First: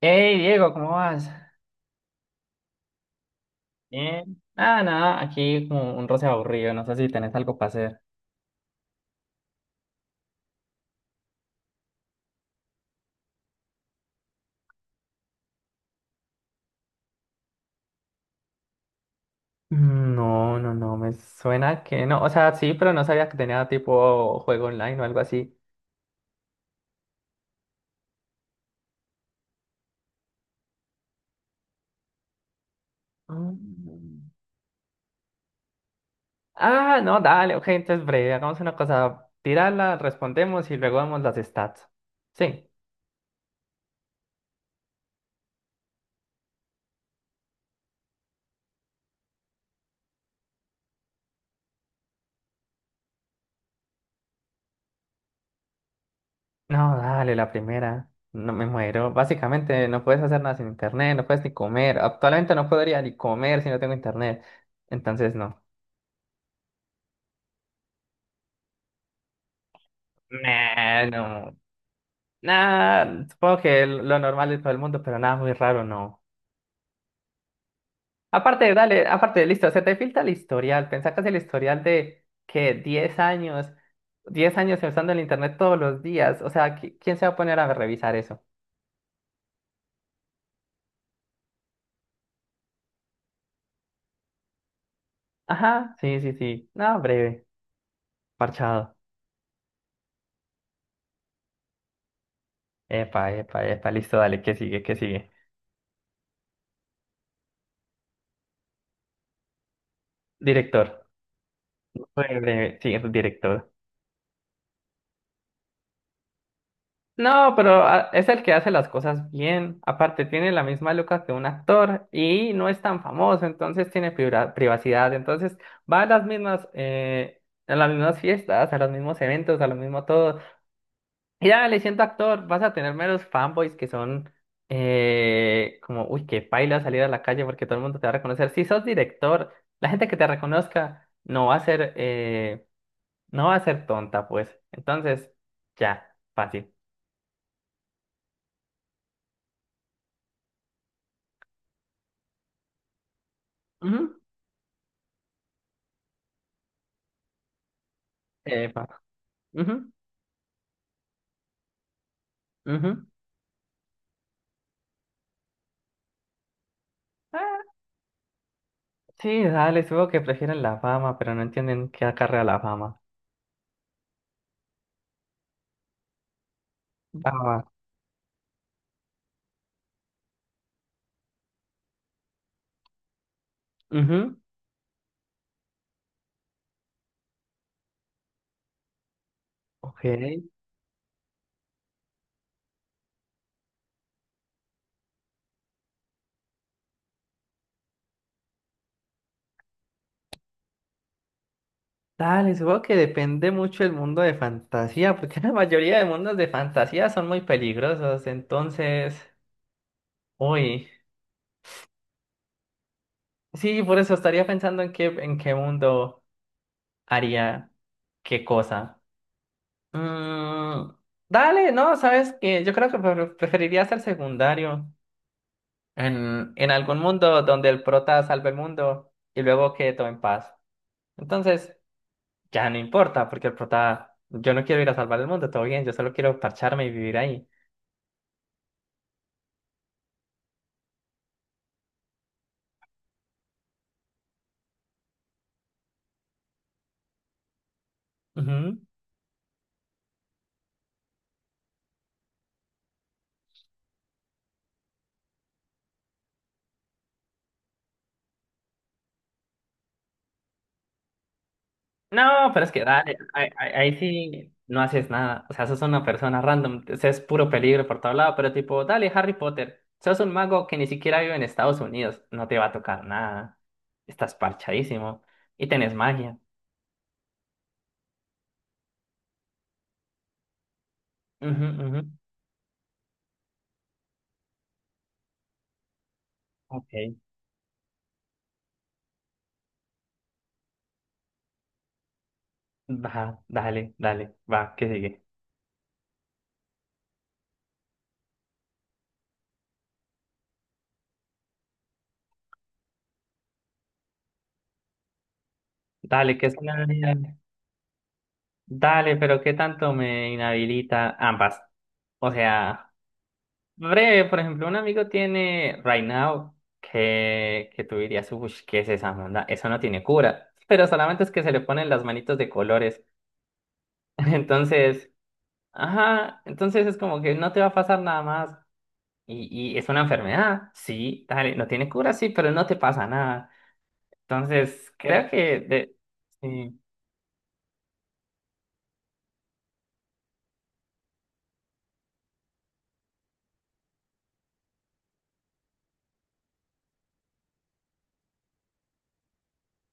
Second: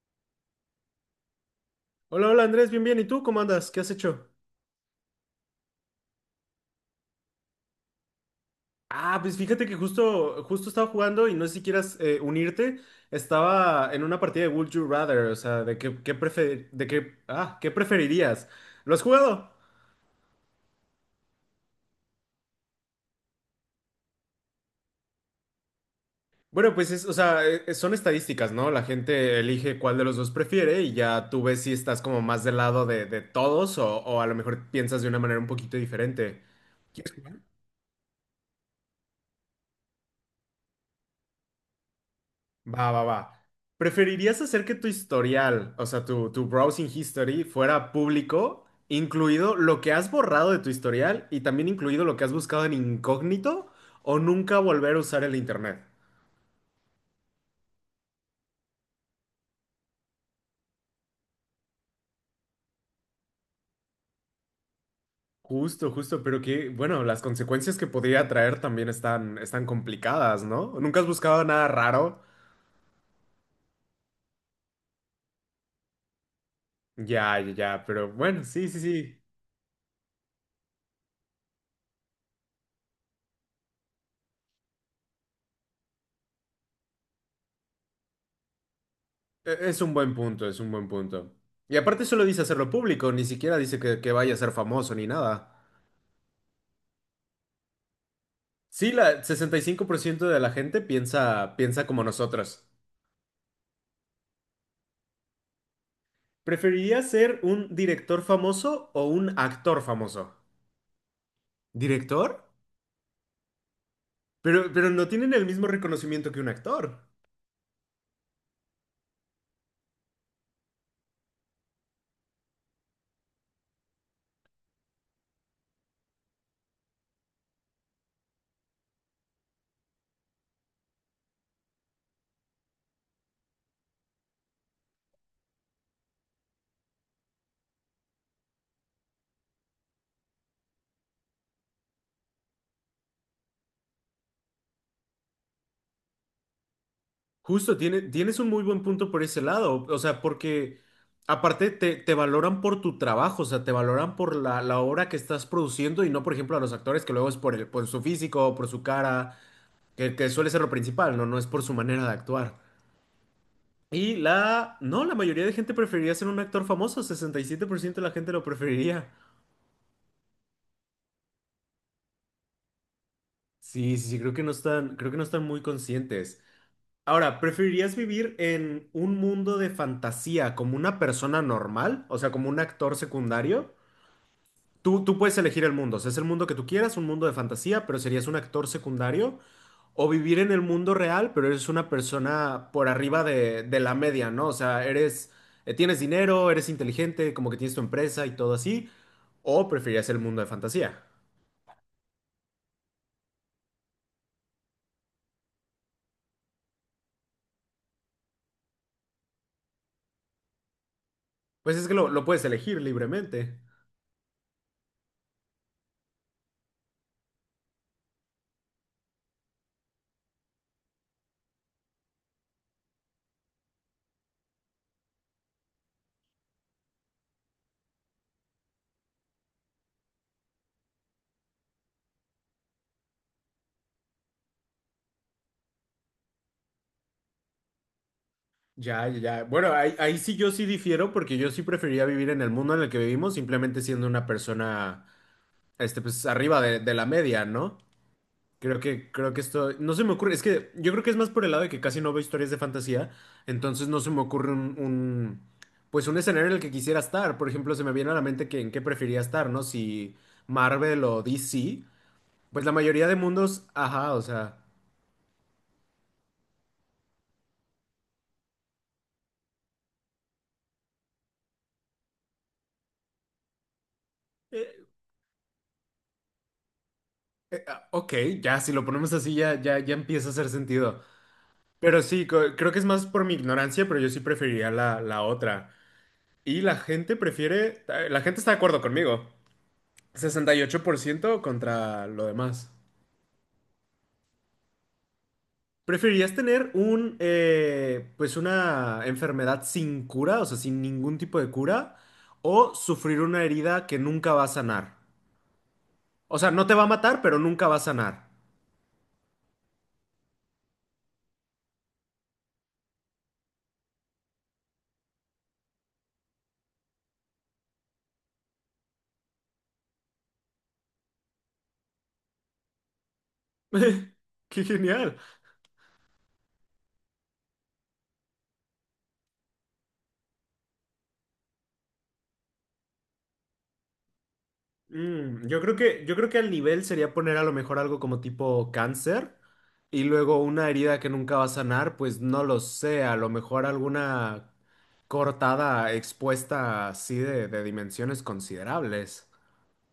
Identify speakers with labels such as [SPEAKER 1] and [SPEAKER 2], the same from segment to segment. [SPEAKER 1] Hey Diego, ¿cómo vas?
[SPEAKER 2] Hola, hola Andrés, bien, bien. ¿Y tú cómo andas? ¿Qué has hecho?
[SPEAKER 1] Bien. Nada, aquí como un roce aburrido, no sé si tenés algo para hacer.
[SPEAKER 2] Ah, pues fíjate que justo, justo estaba jugando y no sé si quieras unirte. Estaba en una partida de Would You Rather, o sea, de qué, qué prefer- de qué, ah, ¿qué preferirías? ¿Lo has jugado?
[SPEAKER 1] No, me suena que no. O sea, sí, pero no sabía que tenía tipo juego online o algo así.
[SPEAKER 2] Bueno, pues es, o sea, son estadísticas, ¿no? La gente elige cuál de los dos prefiere y ya tú ves si estás como más del lado de todos o
[SPEAKER 1] Mm.
[SPEAKER 2] a lo mejor piensas de una manera un poquito diferente. ¿Quieres
[SPEAKER 1] No,
[SPEAKER 2] jugar?
[SPEAKER 1] dale, ok, entonces breve, hagamos una cosa. Tírala, respondemos y luego vemos las stats. Sí.
[SPEAKER 2] Va, va, va. ¿Preferirías hacer que tu historial, o sea, tu browsing history, fuera público, incluido lo que has borrado de tu historial y también incluido lo que has buscado en incógnito, o nunca volver a usar el internet?
[SPEAKER 1] No, dale, la primera. No me muero. Básicamente no puedes hacer nada sin internet, no puedes ni comer. Actualmente no podría ni comer si no tengo internet. Entonces, no.
[SPEAKER 2] Justo, justo, pero que, bueno, las consecuencias que podría traer también están, están complicadas, ¿no? ¿Nunca has
[SPEAKER 1] Nah,
[SPEAKER 2] buscado
[SPEAKER 1] no.
[SPEAKER 2] nada raro?
[SPEAKER 1] Nada, supongo que lo normal de todo el mundo, pero nada muy raro, no.
[SPEAKER 2] Ya, ya, ya, pero bueno, sí,
[SPEAKER 1] Aparte,
[SPEAKER 2] sí,
[SPEAKER 1] dale,
[SPEAKER 2] sí.
[SPEAKER 1] aparte, listo, se te filtra el historial. Pensá que es el historial de que 10 años usando el internet todos los días. O sea, ¿quién se va a poner a revisar eso?
[SPEAKER 2] Es un buen punto, es un buen punto. Y aparte solo dice hacerlo público, ni siquiera dice que vaya a ser famoso ni nada.
[SPEAKER 1] Ajá, sí, sí, sí. No, breve,
[SPEAKER 2] Sí,
[SPEAKER 1] parchado.
[SPEAKER 2] la 65% de la gente piensa, piensa como nosotros.
[SPEAKER 1] Epa, epa, epa, listo, dale, ¿qué sigue? ¿Qué sigue?
[SPEAKER 2] ¿Preferirías ser un director famoso o un actor famoso?
[SPEAKER 1] Director. Fue
[SPEAKER 2] ¿Director?
[SPEAKER 1] breve, sí, director.
[SPEAKER 2] Pero no tienen el mismo reconocimiento que un actor.
[SPEAKER 1] No, pero es el que hace las cosas bien. Aparte, tiene la misma luca que un actor y no es tan famoso, entonces tiene privacidad. Entonces va a las mismas fiestas, a los mismos eventos, a lo mismo todo. Y ya le siento actor, vas a tener meros fanboys que son como, uy, qué paila salir a la calle porque todo el mundo te va a reconocer. Si sos director, la gente que te reconozca no va a ser, no va a ser tonta, pues. Entonces, ya, fácil.
[SPEAKER 2] Justo, tienes un muy buen punto por ese lado. O sea, porque aparte te valoran por tu trabajo, o sea, te valoran
[SPEAKER 1] Ujú.
[SPEAKER 2] por la obra que estás produciendo y no, por ejemplo, a los actores que luego es por por su físico, por su
[SPEAKER 1] Epa.
[SPEAKER 2] cara,
[SPEAKER 1] Ujú,
[SPEAKER 2] que suele ser lo principal, ¿no? No es por su manera de actuar.
[SPEAKER 1] ujú.
[SPEAKER 2] No, la mayoría de gente preferiría ser un actor famoso,
[SPEAKER 1] Ah,
[SPEAKER 2] 67% de la gente lo preferiría.
[SPEAKER 1] sí, dale, supongo que prefieren la fama, pero no entienden qué acarrea la fama.
[SPEAKER 2] Sí, sí, sí, creo que no están muy conscientes. Ahora,
[SPEAKER 1] Fama.
[SPEAKER 2] ¿preferirías vivir en un mundo de fantasía como una persona normal? O sea, como un actor secundario.
[SPEAKER 1] Ujú,
[SPEAKER 2] Tú puedes elegir el mundo, o sea, es el mundo que tú quieras, un mundo de fantasía, pero serías un actor secundario,
[SPEAKER 1] Ok.
[SPEAKER 2] o vivir en el mundo real, pero eres una persona por arriba de la media, ¿no? O sea, tienes dinero, eres inteligente, como que tienes tu empresa y todo así, o preferirías el mundo de fantasía.
[SPEAKER 1] Dale, supongo que depende mucho el mundo de fantasía, porque la mayoría de mundos de fantasía son muy peligrosos, entonces, uy,
[SPEAKER 2] Pues es que lo puedes elegir libremente.
[SPEAKER 1] sí, por eso estaría pensando en qué mundo haría qué cosa. Mm, dale, no, sabes que yo creo que preferiría ser secundario. En algún mundo donde el prota salve el mundo y luego quede todo en paz. Entonces, ya no importa, porque el prota, yo no quiero ir a salvar el mundo, todo bien, yo solo quiero parcharme y vivir ahí.
[SPEAKER 2] Ya, ya, ya. Bueno, ahí sí yo sí difiero, porque yo sí preferiría vivir en el mundo en el que vivimos, simplemente siendo una persona, este, pues arriba de la media, ¿no?
[SPEAKER 1] Ujú.
[SPEAKER 2] Creo que esto, no se me ocurre, es que yo creo que es más por el lado de que casi no veo historias de fantasía, entonces no se me ocurre un, pues un escenario en el que quisiera estar, por ejemplo, se me viene a la mente que en qué preferiría estar, ¿no? Si Marvel o DC,
[SPEAKER 1] No, pero
[SPEAKER 2] pues
[SPEAKER 1] es
[SPEAKER 2] la
[SPEAKER 1] que
[SPEAKER 2] mayoría de
[SPEAKER 1] dale,
[SPEAKER 2] mundos,
[SPEAKER 1] ahí
[SPEAKER 2] ajá, o
[SPEAKER 1] sí
[SPEAKER 2] sea,
[SPEAKER 1] no haces nada. O sea, sos una persona random, o sea, es puro peligro por todo lado, pero tipo, dale, Harry Potter, sos un mago que ni siquiera vive en Estados Unidos, no te va a tocar nada, estás
[SPEAKER 2] eh,
[SPEAKER 1] parchadísimo y tenés magia.
[SPEAKER 2] ok, ya, si lo ponemos así ya, ya, ya empieza a hacer sentido,
[SPEAKER 1] Ujú, ujú.
[SPEAKER 2] pero sí, creo que es más por mi ignorancia, pero yo sí preferiría la otra, y la
[SPEAKER 1] Ok.
[SPEAKER 2] gente prefiere, la gente está de acuerdo conmigo, 68% contra lo demás.
[SPEAKER 1] Va, dale, dale, va, que sigue.
[SPEAKER 2] ¿Preferirías tener un, pues una enfermedad sin cura, o sea, sin ningún tipo de cura, o sufrir una herida que nunca va a sanar? O
[SPEAKER 1] Dale, que
[SPEAKER 2] sea,
[SPEAKER 1] es
[SPEAKER 2] no te va
[SPEAKER 1] una...
[SPEAKER 2] a matar, pero nunca va a sanar.
[SPEAKER 1] Dale, pero ¿qué tanto me inhabilita ambas? O sea, breve, por ejemplo, un amigo tiene Right Now que tú dirías, uy, ¿qué es esa onda? Eso no tiene cura, pero solamente es que se le ponen las manitos de colores.
[SPEAKER 2] ¡Qué
[SPEAKER 1] Entonces,
[SPEAKER 2] genial!
[SPEAKER 1] ajá, entonces es como que no te va a pasar nada más. Y es una enfermedad, sí, dale, no tiene cura, sí, pero no te pasa nada. Entonces, creo
[SPEAKER 2] Mm,
[SPEAKER 1] que... De...
[SPEAKER 2] yo creo que al
[SPEAKER 1] sí.
[SPEAKER 2] nivel sería poner a lo mejor algo como tipo cáncer y luego una herida que nunca va a sanar, pues no lo sé, a lo mejor alguna cortada expuesta así de dimensiones considerables.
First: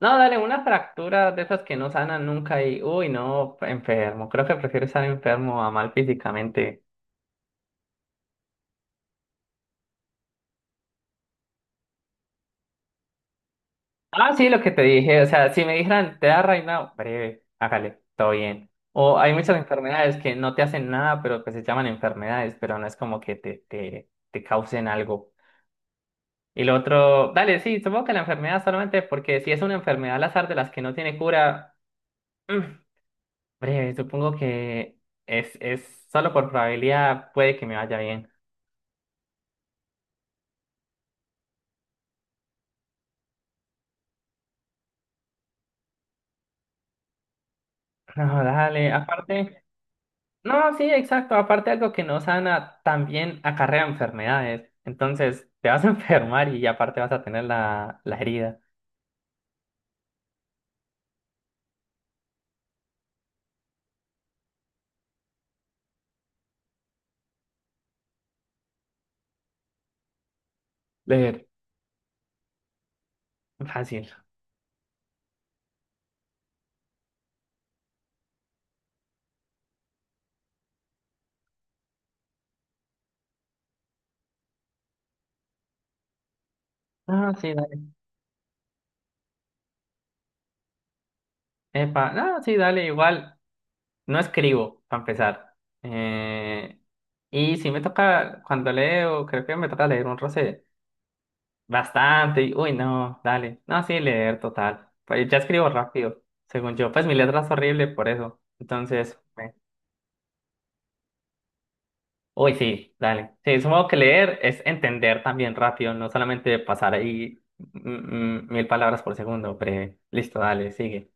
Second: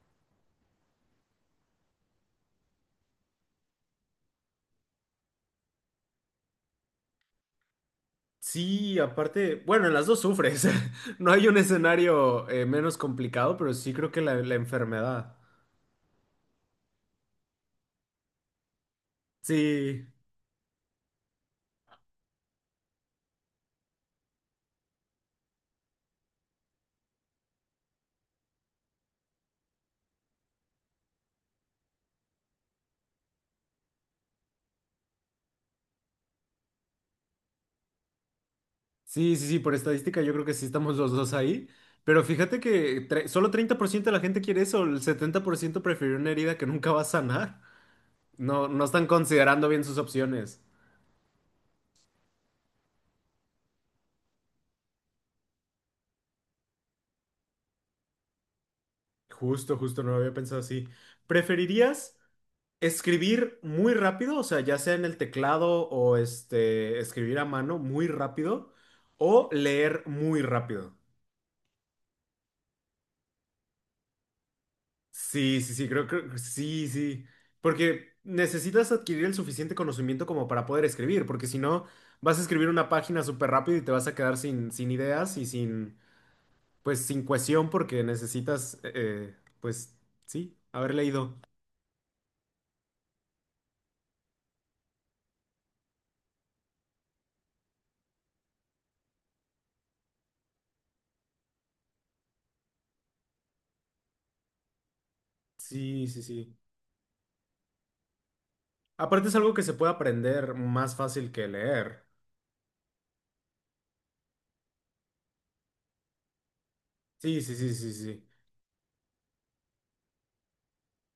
[SPEAKER 1] No, dale, una fractura de esas que no sanan nunca y, uy, no, enfermo. Creo que prefiero estar enfermo a mal físicamente.
[SPEAKER 2] Sí, aparte, bueno, en las dos sufres. No hay un escenario menos complicado, pero sí creo que
[SPEAKER 1] Ah,
[SPEAKER 2] la,
[SPEAKER 1] sí,
[SPEAKER 2] la
[SPEAKER 1] lo que te dije. O
[SPEAKER 2] enfermedad.
[SPEAKER 1] sea, si me dijeran, te da reinado, breve, hágale, todo bien. O hay muchas
[SPEAKER 2] Sí,
[SPEAKER 1] enfermedades que no te hacen nada, pero que se llaman enfermedades, pero no es como que te causen algo. Y lo otro, dale, sí, supongo que la enfermedad solamente porque si es una enfermedad al azar de las que no tiene cura, mm, breve, supongo que es solo por probabilidad puede que me vaya bien.
[SPEAKER 2] sí, sí, sí, por estadística yo creo que sí estamos los dos ahí. Pero fíjate que solo 30% de la gente quiere eso, el 70% prefirió una herida que nunca va a sanar.
[SPEAKER 1] No,
[SPEAKER 2] No, no
[SPEAKER 1] dale,
[SPEAKER 2] están
[SPEAKER 1] aparte,
[SPEAKER 2] considerando bien sus opciones.
[SPEAKER 1] no, sí, exacto, aparte algo que no sana también acarrea enfermedades, entonces te vas a enfermar y aparte vas a tener la herida.
[SPEAKER 2] Justo, justo, no lo había pensado así. ¿Preferirías? Escribir muy rápido, o sea, ya sea en el teclado o este, escribir a mano muy rápido o leer muy rápido.
[SPEAKER 1] Leer. Fácil.
[SPEAKER 2] Sí, sí, sí, creo que sí, sí, porque necesitas adquirir el suficiente conocimiento como para poder escribir, porque si no, vas a escribir una página súper rápido y te vas a quedar sin ideas y sin, pues, sin
[SPEAKER 1] No, sí,
[SPEAKER 2] cohesión
[SPEAKER 1] dale.
[SPEAKER 2] porque necesitas, pues, sí, haber leído.
[SPEAKER 1] Epa, no, sí, dale, igual, no escribo, para empezar. Eh, y si me toca, cuando leo, creo que me toca leer un roce bastante, y, uy, no, dale, no, sí, leer, total. Pues ya escribo
[SPEAKER 2] Sí, sí,
[SPEAKER 1] rápido,
[SPEAKER 2] sí.
[SPEAKER 1] según yo, pues mi letra es horrible por eso, entonces...
[SPEAKER 2] Aparte es algo que se puede aprender más fácil que leer.
[SPEAKER 1] Uy, sí, dale. Sí, supongo que leer es entender también rápido, no solamente pasar ahí
[SPEAKER 2] Sí, sí, sí, sí, sí.
[SPEAKER 1] mil palabras por segundo, pero listo, dale, sigue.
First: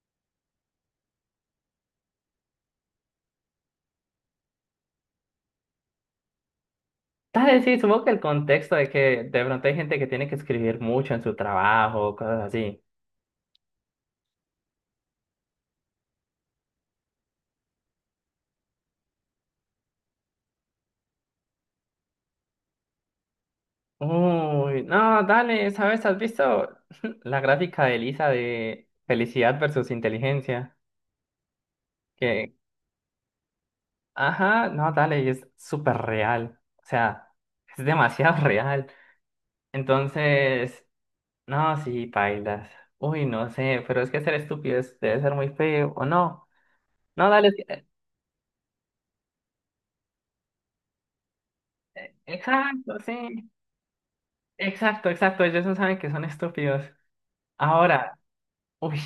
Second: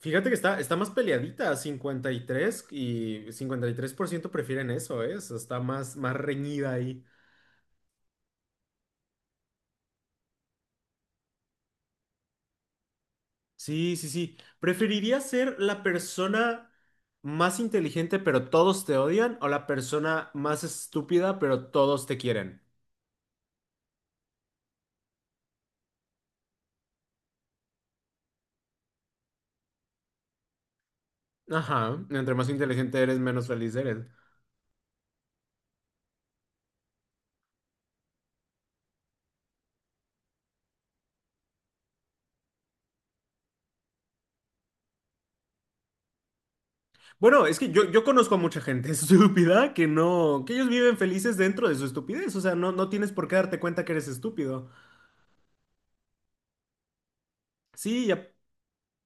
[SPEAKER 2] Fíjate que está, está más peleadita, cincuenta y tres tres y cincuenta por ciento prefieren eso, ¿eh? O sea, está más, más reñida ahí.
[SPEAKER 1] Dale, sí, supongo que el contexto de que de pronto hay gente que tiene que escribir mucho en su trabajo, cosas así.
[SPEAKER 2] Sí, sí, sí. ¿Preferirías ser la persona más inteligente pero todos te odian o la persona más estúpida pero todos te quieren?
[SPEAKER 1] Uy, no, dale, ¿sabes? ¿Has visto la gráfica de Elisa de felicidad versus inteligencia?
[SPEAKER 2] Ajá, entre más
[SPEAKER 1] Que,
[SPEAKER 2] inteligente eres, menos feliz eres.
[SPEAKER 1] ajá, no, dale, y es súper real. O sea, es demasiado real. Entonces... No, sí, pailas. Uy, no sé, pero es que ser estúpido debe ser muy feo, ¿o no? No,
[SPEAKER 2] Bueno,
[SPEAKER 1] dale,
[SPEAKER 2] es
[SPEAKER 1] sí,
[SPEAKER 2] que yo conozco a mucha gente estúpida que no, que ellos viven felices dentro de su estupidez, o sea, no, no
[SPEAKER 1] exacto,
[SPEAKER 2] tienes por qué
[SPEAKER 1] sí.
[SPEAKER 2] darte cuenta que eres estúpido.
[SPEAKER 1] Exacto, exacto, ellos no saben que son estúpidos.
[SPEAKER 2] Sí, y,
[SPEAKER 1] Ahora, uy,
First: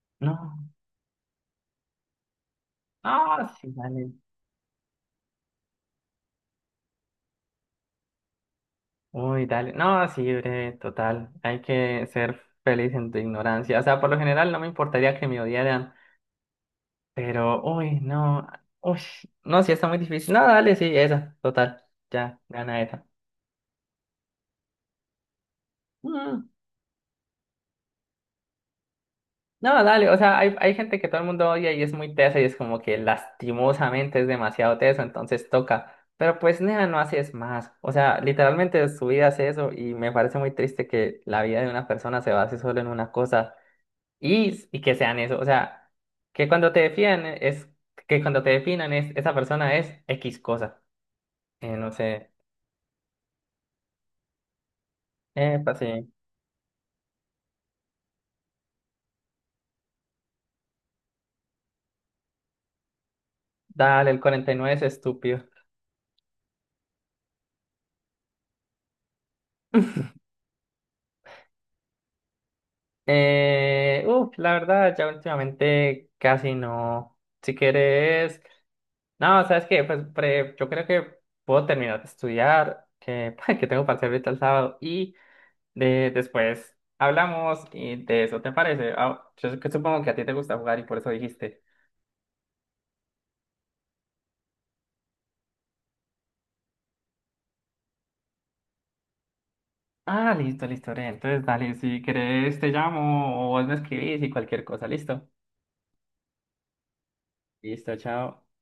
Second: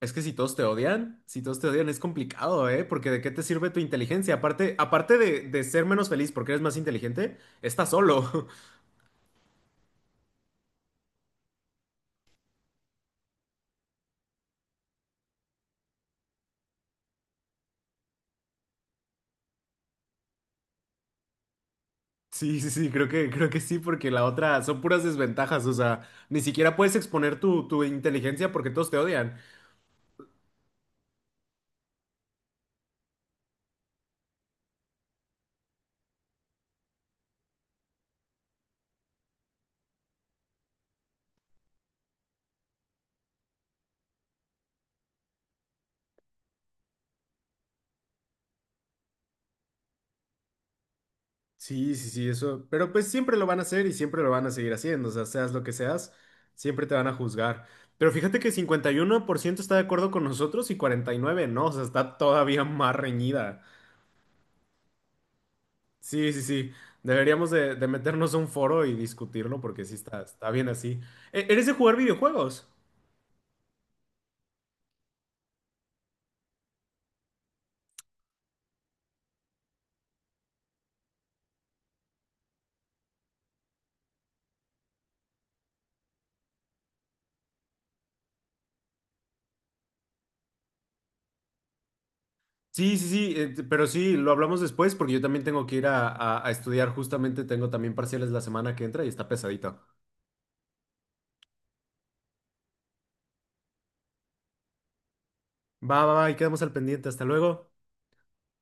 [SPEAKER 2] Es que
[SPEAKER 1] no.
[SPEAKER 2] si todos te odian es complicado, ¿eh? Porque ¿de qué te
[SPEAKER 1] No,
[SPEAKER 2] sirve
[SPEAKER 1] sí,
[SPEAKER 2] tu
[SPEAKER 1] dale.
[SPEAKER 2] inteligencia? Aparte, aparte de ser menos feliz porque eres más inteligente, estás solo.
[SPEAKER 1] Uy, dale. No, sí, breve, total. Hay que ser feliz en tu ignorancia. O sea, por lo general no me importaría que me odiaran, pero, uy, no. Uy, no, sí, está muy difícil. No, dale, sí, esa, total. Ya,
[SPEAKER 2] Sí, sí,
[SPEAKER 1] gana
[SPEAKER 2] sí,
[SPEAKER 1] esa.
[SPEAKER 2] creo que sí, porque la otra son puras desventajas, o sea, ni
[SPEAKER 1] Mm.
[SPEAKER 2] siquiera puedes exponer tu inteligencia porque todos te odian.
[SPEAKER 1] No, dale, o sea, hay gente que todo el mundo odia y es muy tesa y es como que lastimosamente es demasiado teso, entonces toca. Pero pues, nea, no haces más. O sea, literalmente su vida es eso y me parece muy triste que la vida de una persona se base solo en una cosa y que sean eso. O sea, que cuando te definan es, que cuando te definan es, esa persona es X cosa. No
[SPEAKER 2] Sí, sí, sí,
[SPEAKER 1] sé.
[SPEAKER 2] eso. Pero pues siempre lo van a hacer y siempre lo van a seguir haciendo, o sea, seas lo que
[SPEAKER 1] Pues sí.
[SPEAKER 2] seas, siempre te van a juzgar. Pero fíjate que 51% está de acuerdo con nosotros y 49% no, o sea, está todavía más reñida.
[SPEAKER 1] Dale, el 49 es estúpido.
[SPEAKER 2] Sí, sí, sí. Deberíamos de meternos a un foro y discutirlo porque sí está, está bien así. ¿Eres de jugar videojuegos?
[SPEAKER 1] Uf, la verdad, ya últimamente casi no. Si quieres, no, ¿sabes qué? Pues yo creo que puedo terminar de estudiar, que, que tengo parcial ahorita el sábado, y de, después hablamos y de eso, ¿te parece? Ah, yo sé que supongo que a ti te gusta jugar y por eso dijiste.
[SPEAKER 2] Sí, sí, sí, pero sí, lo hablamos después porque yo también tengo que ir a, a estudiar justamente, tengo también parciales la semana que entra y está pesadito.
[SPEAKER 1] Ah, listo, listo, Ore, entonces, dale, si quieres, te llamo o vos me escribís y cualquier cosa, listo.
[SPEAKER 2] Va, va, va, y quedamos al pendiente. Hasta luego.
[SPEAKER 1] Listo, chao.